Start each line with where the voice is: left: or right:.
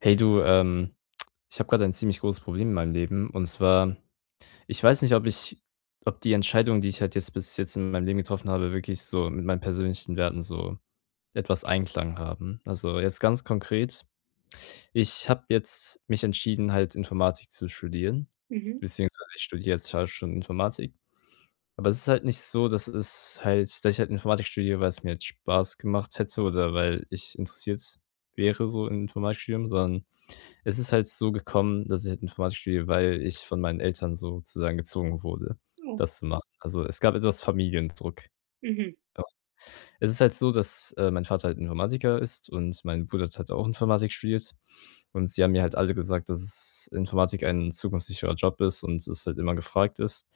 left: Hey du, ich habe gerade ein ziemlich großes Problem in meinem Leben. Und zwar, ich weiß nicht, ob die Entscheidungen, die ich halt jetzt bis jetzt in meinem Leben getroffen habe, wirklich so mit meinen persönlichen Werten so etwas Einklang haben. Also jetzt ganz konkret, ich habe jetzt mich entschieden, halt Informatik zu studieren,
right: Mhm.
left: beziehungsweise ich studiere jetzt halt schon Informatik. Aber es ist halt nicht so, dass ich halt Informatik studiere, weil es mir jetzt Spaß gemacht hätte oder weil ich interessiert wäre so im Informatikstudium, sondern es ist halt so gekommen, dass ich halt Informatik studiere, weil ich von meinen Eltern sozusagen gezwungen wurde,
right: Oh.
left: das zu machen. Also, es gab etwas Familiendruck.
right: Mhm.
left: Ja. Es ist halt so, dass, mein Vater halt Informatiker ist und mein Bruder hat halt auch Informatik studiert. Und sie haben mir halt alle gesagt, dass es Informatik ein zukunftssicherer Job ist und es halt immer gefragt ist.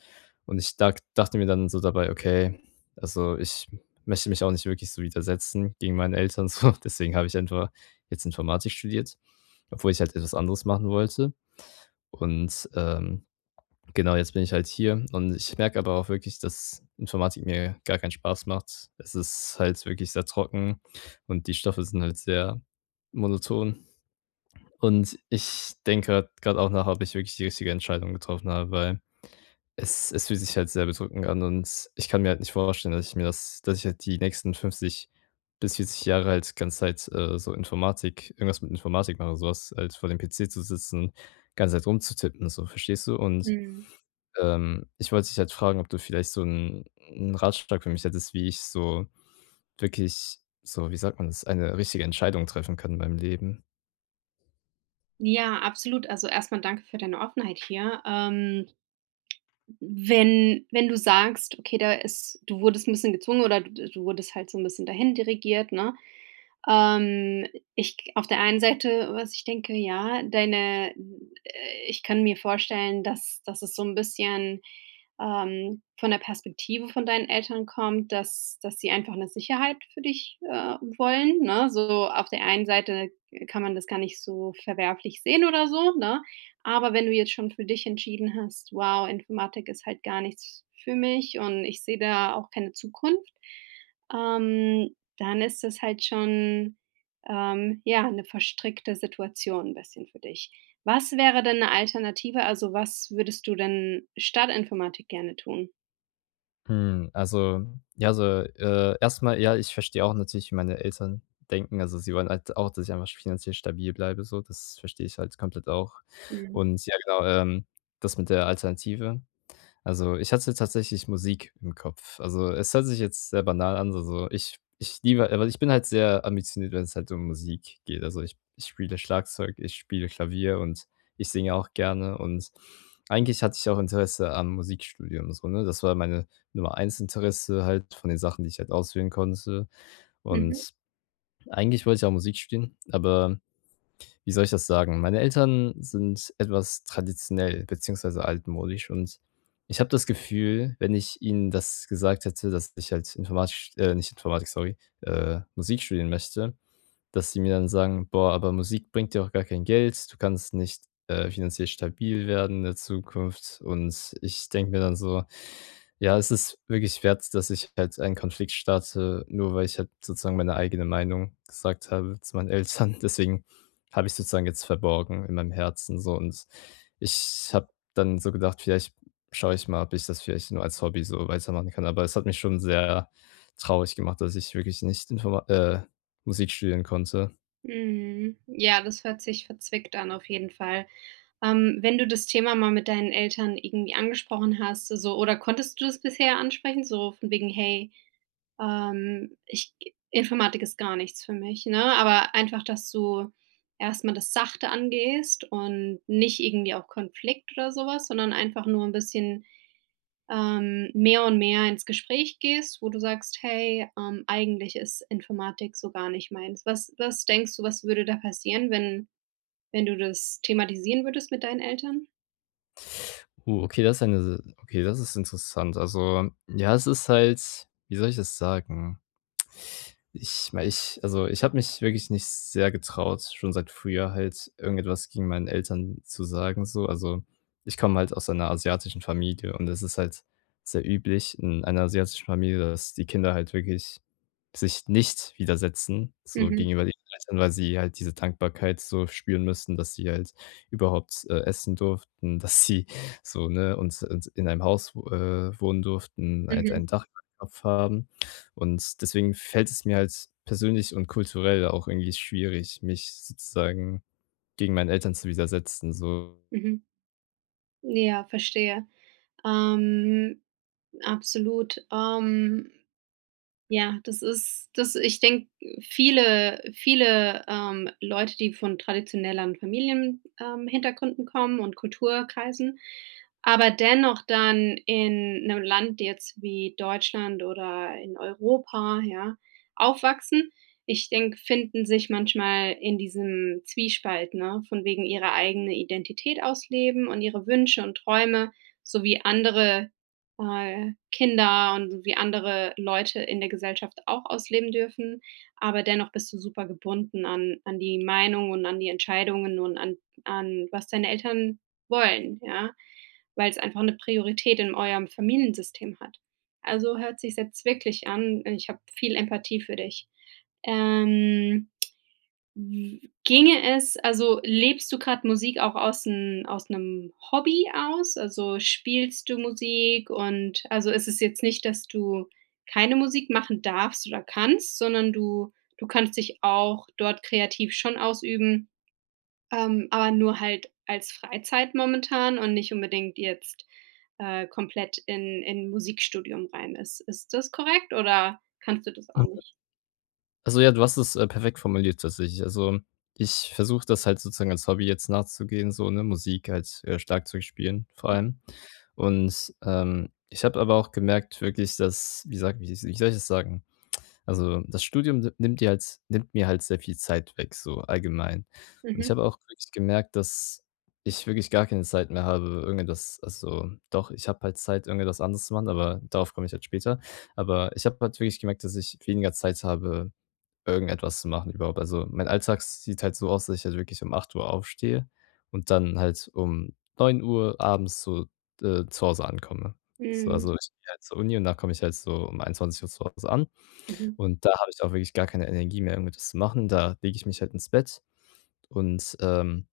left: Und ich dag dachte mir dann so dabei: „Okay, also, ich möchte mich auch nicht wirklich so widersetzen gegen meine Eltern so." Deswegen habe ich einfach jetzt Informatik studiert, obwohl ich halt etwas anderes machen wollte. Und, genau, jetzt bin ich halt hier und ich merke aber auch wirklich, dass Informatik mir gar keinen Spaß macht. Es ist halt wirklich sehr trocken und die Stoffe sind halt sehr monoton. Und ich denke gerade auch nach, ob ich wirklich die richtige Entscheidung getroffen habe, weil es fühlt sich halt sehr bedrückend an und ich kann mir halt nicht vorstellen, dass ich halt die nächsten 50 bis 40 Jahre halt ganze Zeit, so Informatik irgendwas mit Informatik mache, so was halt vor dem PC zu sitzen, ganze Zeit rumzutippen, so, verstehst du? Und,
right: Mhm.
left: ich wollte dich halt fragen, ob du vielleicht so einen 'n Ratschlag für mich hättest, wie ich so wirklich so, wie sagt man das, eine richtige Entscheidung treffen kann in meinem Leben?
right: Ja, absolut. Also, erstmal danke für deine Offenheit hier. Wenn du sagst, okay, da ist du wurdest ein bisschen gezwungen oder du wurdest halt so ein bisschen dahin dirigiert, ne? Ähm, ich auf der einen Seite, was ich denke, ja, deine ich kann mir vorstellen, dass es so ein bisschen, von der Perspektive von deinen Eltern kommt, dass sie einfach eine Sicherheit für dich, wollen, ne? So auf der einen Seite kann man das gar nicht so verwerflich sehen oder so, ne? Aber wenn du jetzt schon für dich entschieden hast: „Wow, Informatik ist halt gar nichts für mich und ich sehe da auch keine Zukunft", ähm dann ist es halt schon, ja, eine verstrickte Situation ein bisschen für dich. Was wäre denn eine Alternative? Also, was würdest du denn statt Informatik gerne tun?
left: Hm, also, ja, so, erst ja, ich verstehe auch natürlich, wie meine Eltern denken. Also, sie wollen halt auch, dass ich einfach finanziell stabil bleibe so. Das verstehe ich halt komplett auch.
right: Mhm.
left: Und ja, genau, das mit der Alternative, also, ich hatte tatsächlich Musik im Kopf. Also, es hört sich jetzt sehr banal an, also ich ich liebe aber ich bin halt sehr ambitioniert, wenn es halt um Musik geht. Also, ich spiele Schlagzeug, ich spiele Klavier und ich singe auch gerne und eigentlich hatte ich auch Interesse am Musikstudium so, ne? Das war meine Nummer eins Interesse halt von den Sachen, die ich halt auswählen konnte
right: Mhm.
left: und eigentlich wollte ich auch Musik studieren, aber wie soll ich das sagen? Meine Eltern sind etwas traditionell beziehungsweise altmodisch und ich habe das Gefühl, wenn ich ihnen das gesagt hätte, dass ich halt Informatik, nicht Informatik, sorry, Musik studieren möchte, dass sie mir dann sagen: „Boah, aber Musik bringt dir auch gar kein Geld. Du kannst nicht, finanziell stabil werden in der Zukunft." Und ich denke mir dann so: „Ja, es ist wirklich wert, dass ich halt einen Konflikt starte, nur weil ich halt sozusagen meine eigene Meinung gesagt habe zu meinen Eltern." Deswegen habe ich sozusagen jetzt verborgen in meinem Herzen so und ich habe dann so gedacht, vielleicht schaue ich mal, ob ich das vielleicht nur als Hobby so weitermachen kann. Aber es hat mich schon sehr traurig gemacht, dass ich wirklich nicht informa Musik studieren konnte.
right: Mhm. Ja, das hört sich verzwickt an auf jeden Fall. Wenn du das Thema mal mit deinen Eltern irgendwie angesprochen hast, so oder konntest du das bisher ansprechen, so von wegen: „Hey". Ich Informatik ist gar nichts für mich, ne? Aber einfach, dass du erst mal das sachte angehst und nicht irgendwie auf Konflikt oder sowas, sondern einfach nur ein bisschen, mehr und mehr ins Gespräch gehst, wo du sagst: „Hey, eigentlich ist Informatik so gar nicht meins." Was denkst du, was würde da passieren, wenn du das thematisieren würdest mit deinen Eltern?
left: Okay, das ist eine okay, das ist interessant. Also, ja, es ist halt, wie soll ich das sagen? Ich mei ich also, ich habe mich wirklich nicht sehr getraut, schon seit früher halt irgendetwas gegen meinen Eltern zu sagen so. Also, ich komme halt aus einer asiatischen Familie und es ist halt sehr üblich in einer asiatischen Familie, dass die Kinder halt wirklich sich nicht widersetzen, so
right: Mhm,
left: gegenüber den Eltern, weil sie halt diese Dankbarkeit so spüren müssen, dass sie halt überhaupt, essen durften, dass sie so, ne, und in einem Haus, wo wohnen durften, halt
right: mhm,
left: ein Dach über dem Kopf haben. Und deswegen fällt es mir halt persönlich und kulturell auch irgendwie schwierig, mich sozusagen gegen meine Eltern zu widersetzen, so.
right: mhm. Ja, verstehe. Ähm, absolut. Ja, das ist das ich denke, viele, Leute, die von traditionelleren Familienhintergründen Hintergründen kommen und Kulturkreisen, aber dennoch dann in einem Land jetzt wie Deutschland oder in Europa, ja, aufwachsen, ich denke, finden sich manchmal in diesem Zwiespalt, ne, von wegen ihre eigene Identität ausleben und ihre Wünsche und Träume sowie andere Kinder und wie andere Leute in der Gesellschaft auch ausleben dürfen, aber dennoch bist du super gebunden an an die Meinung und an die Entscheidungen und an was deine Eltern wollen, ja, weil es einfach eine Priorität in eurem Familiensystem hat. Also, hört sich jetzt wirklich an, ich habe viel Empathie für dich. Ähm W Ginge es also, lebst du gerade Musik auch aus 'n aus 'nem Hobby aus? Also, spielst du Musik und also, ist es jetzt nicht, dass du keine Musik machen darfst oder kannst, sondern du kannst dich auch dort kreativ schon ausüben, aber nur halt als Freizeit momentan und nicht unbedingt jetzt, komplett in Musikstudium rein. Ist das korrekt oder kannst du das auch nicht?
left: Also ja, du hast es, perfekt formuliert tatsächlich. Also, ich versuche das halt sozusagen als Hobby jetzt nachzugehen, so, ne, Musik halt, Schlagzeug spielen vor allem. Und, ich habe aber auch gemerkt wirklich, dass, wie soll ich das sagen? Also, das Studium ni nimmt dir halt nimmt mir halt sehr viel Zeit weg, so allgemein. Und ich
right: Mhm.
left: habe auch wirklich gemerkt, dass ich wirklich gar keine Zeit mehr habe, irgendetwas, also doch, ich habe halt Zeit, irgendetwas anderes zu machen, aber darauf komme ich halt später. Aber ich habe halt wirklich gemerkt, dass ich weniger Zeit habe, irgendetwas zu machen überhaupt. Also, mein Alltag sieht halt so aus, dass ich halt wirklich um 8 Uhr aufstehe und dann halt um 9 Uhr abends so, zu Hause ankomme. So,
right: Mhm.
left: also, ich gehe halt zur Uni und da komme ich halt so um 21 Uhr zu Hause an
right: Mhm.
left: und da habe ich auch wirklich gar keine Energie mehr, irgendetwas zu machen. Da lege ich mich halt ins Bett und, ähm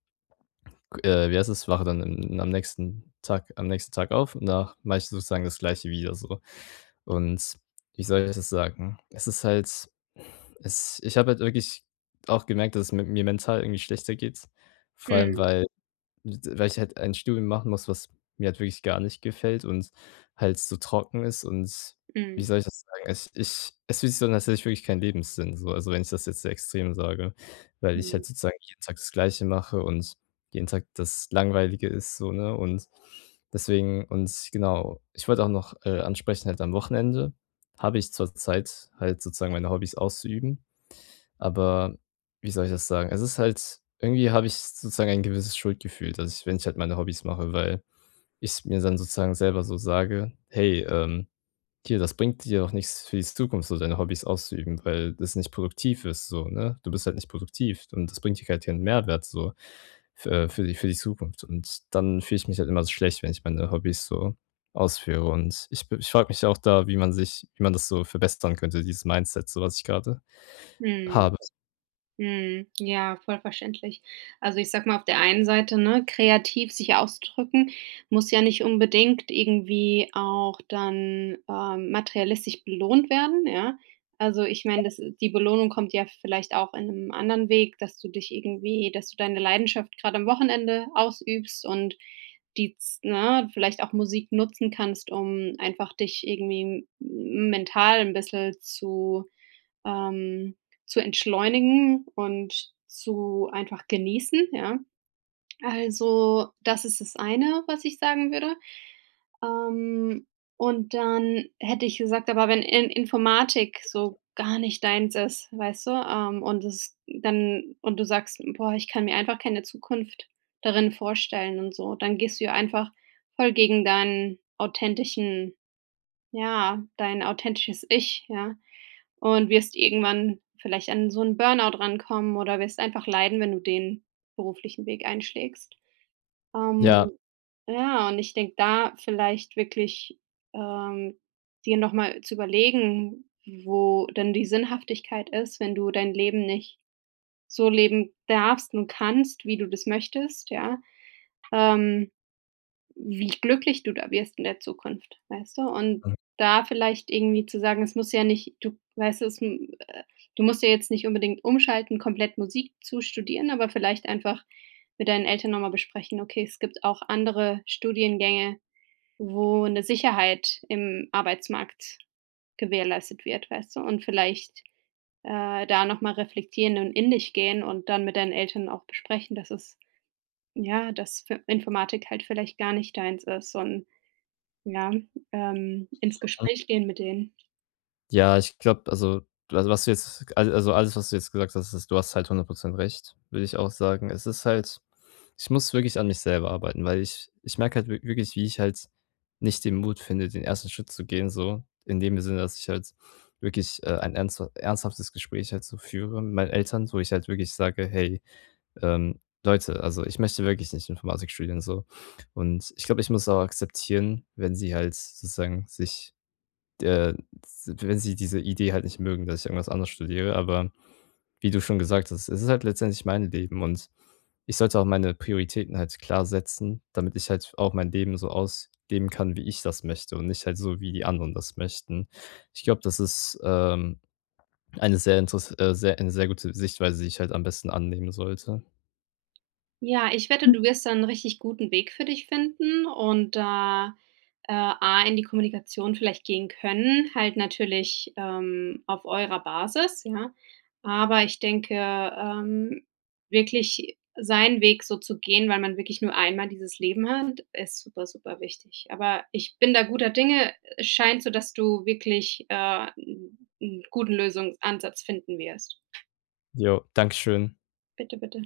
left: äh, wie heißt es, wache dann im am nächsten Tag auf und da mache ich sozusagen das Gleiche wieder so. Und wie soll ich das sagen? Es ist halt es Ich habe halt wirklich auch gemerkt, dass es mit mir mental irgendwie schlechter geht, vor allem,
right: Mhm.
left: weil ich halt ein Studium machen muss, was mir halt wirklich gar nicht gefällt und halt so trocken ist und, wie
right: Mhm.
left: soll ich das sagen? Es fühlt sich so an, als hätte ich wirklich keinen Lebenssinn so, also wenn ich das jetzt sehr extrem sage, weil ich
right: Mhm.
left: halt sozusagen jeden Tag das Gleiche mache und jeden Tag das Langweilige ist so, ne? Und deswegen, und genau, ich wollte auch noch, ansprechen, halt am Wochenende habe ich zur Zeit halt sozusagen meine Hobbys auszuüben. Aber wie soll ich das sagen? Es ist halt irgendwie, habe ich sozusagen ein gewisses Schuldgefühl, dass ich, wenn ich halt meine Hobbys mache, weil ich mir dann sozusagen selber so sage: „Hey, hier, das bringt dir doch nichts für die Zukunft, so deine Hobbys auszuüben, weil das nicht produktiv ist so, ne? Du bist halt nicht produktiv und das bringt dir halt keinen Mehrwert so, f für die Zukunft." Und dann fühle ich mich halt immer so schlecht, wenn ich meine Hobbys so ausführe. Und ich frage mich auch da, wie man das so verbessern könnte, dieses Mindset, so was ich gerade
right: Mhm,
left: habe.
right: mhm. Ja, voll verständlich. Also, ich sag mal, auf der einen Seite, ne, kreativ sich auszudrücken, muss ja nicht unbedingt irgendwie auch dann, materialistisch belohnt werden, ja? Also, ich meine, das die Belohnung kommt ja vielleicht auch in einem anderen Weg, dass du deine Leidenschaft gerade am Wochenende ausübst und die z ne, vielleicht auch Musik nutzen kannst, um einfach dich irgendwie m mental ein bisschen ähm, zu entschleunigen und zu einfach genießen, ja. Also, das ist das eine, was ich sagen würde. Ähm, und dann hätte ich gesagt, aber wenn In Informatik so gar nicht deins ist, weißt du, und es dann und du sagst: „Boah, ich kann mir einfach keine Zukunft darin vorstellen" und so, dann gehst du ja einfach voll gegen deinen authentischen ja, dein authentisches Ich, ja. Und wirst irgendwann vielleicht an so 'n Burnout rankommen oder wirst einfach leiden, wenn du den beruflichen Weg einschlägst. Ähm,
left: Ja.
right: ja, und ich denke da vielleicht wirklich, ähm, dir noch mal zu überlegen, wo denn die Sinnhaftigkeit ist, wenn du dein Leben nicht so leben darfst und kannst, wie du das möchtest, ja. Ähm wie glücklich du da wirst in der Zukunft, weißt du? Und da vielleicht irgendwie zu sagen, es muss ja nicht, du weißt du, es m du musst ja jetzt nicht unbedingt umschalten, komplett Musik zu studieren, aber vielleicht einfach mit deinen Eltern noch mal besprechen: „Okay, es gibt auch andere Studiengänge, wo eine Sicherheit im Arbeitsmarkt gewährleistet wird", weißt du? Und vielleicht, da noch mal reflektieren und in dich gehen und dann mit deinen Eltern auch besprechen, dass es ja, dass Fi Informatik halt vielleicht gar nicht deins ist und ja, ins Gespräch gehen mit denen.
left: Ja, ich glaube, also, was du jetzt alles, was du jetzt gesagt hast, ist, du hast halt 100% recht, würde ich auch sagen. Es ist halt Ich muss wirklich an mich selber arbeiten, weil ich merke halt wirklich, wie ich halt nicht den Mut finde, den ersten Schritt zu gehen so, in dem Sinne, dass ich halt wirklich, ein ernsthaftes Gespräch halt so führe mit meinen Eltern, wo ich halt wirklich sage: „Hey, ähm, Leute, also, ich möchte wirklich nicht Informatik studieren so." Und ich glaube, ich muss auch akzeptieren, wenn sie halt sozusagen sich äh, wenn sie diese Idee halt nicht mögen, dass ich irgendwas anderes studiere, aber wie du schon gesagt hast, es ist halt letztendlich mein Leben und ich sollte auch meine Prioritäten halt klar setzen, damit ich halt auch mein Leben so ausleben kann, wie ich das möchte und nicht halt so, wie die anderen das möchten. Ich glaube, das ist, eine sehr gute Sichtweise, die ich halt am besten annehmen sollte.
right: Ja, ich wette, du wirst da 'n richtig guten Weg für dich finden und da, A, in die Kommunikation vielleicht gehen können, halt natürlich, auf eurer Basis, ja. Aber ich denke, wirklich seinen Weg so zu gehen, weil man wirklich nur einmal dieses Leben hat, ist super, super wichtig. Aber ich bin da guter Dinge. Es scheint so, dass du wirklich, 'n guten Lösungsansatz finden wirst.
left: Jo, dankeschön.
right: Bitte, bitte.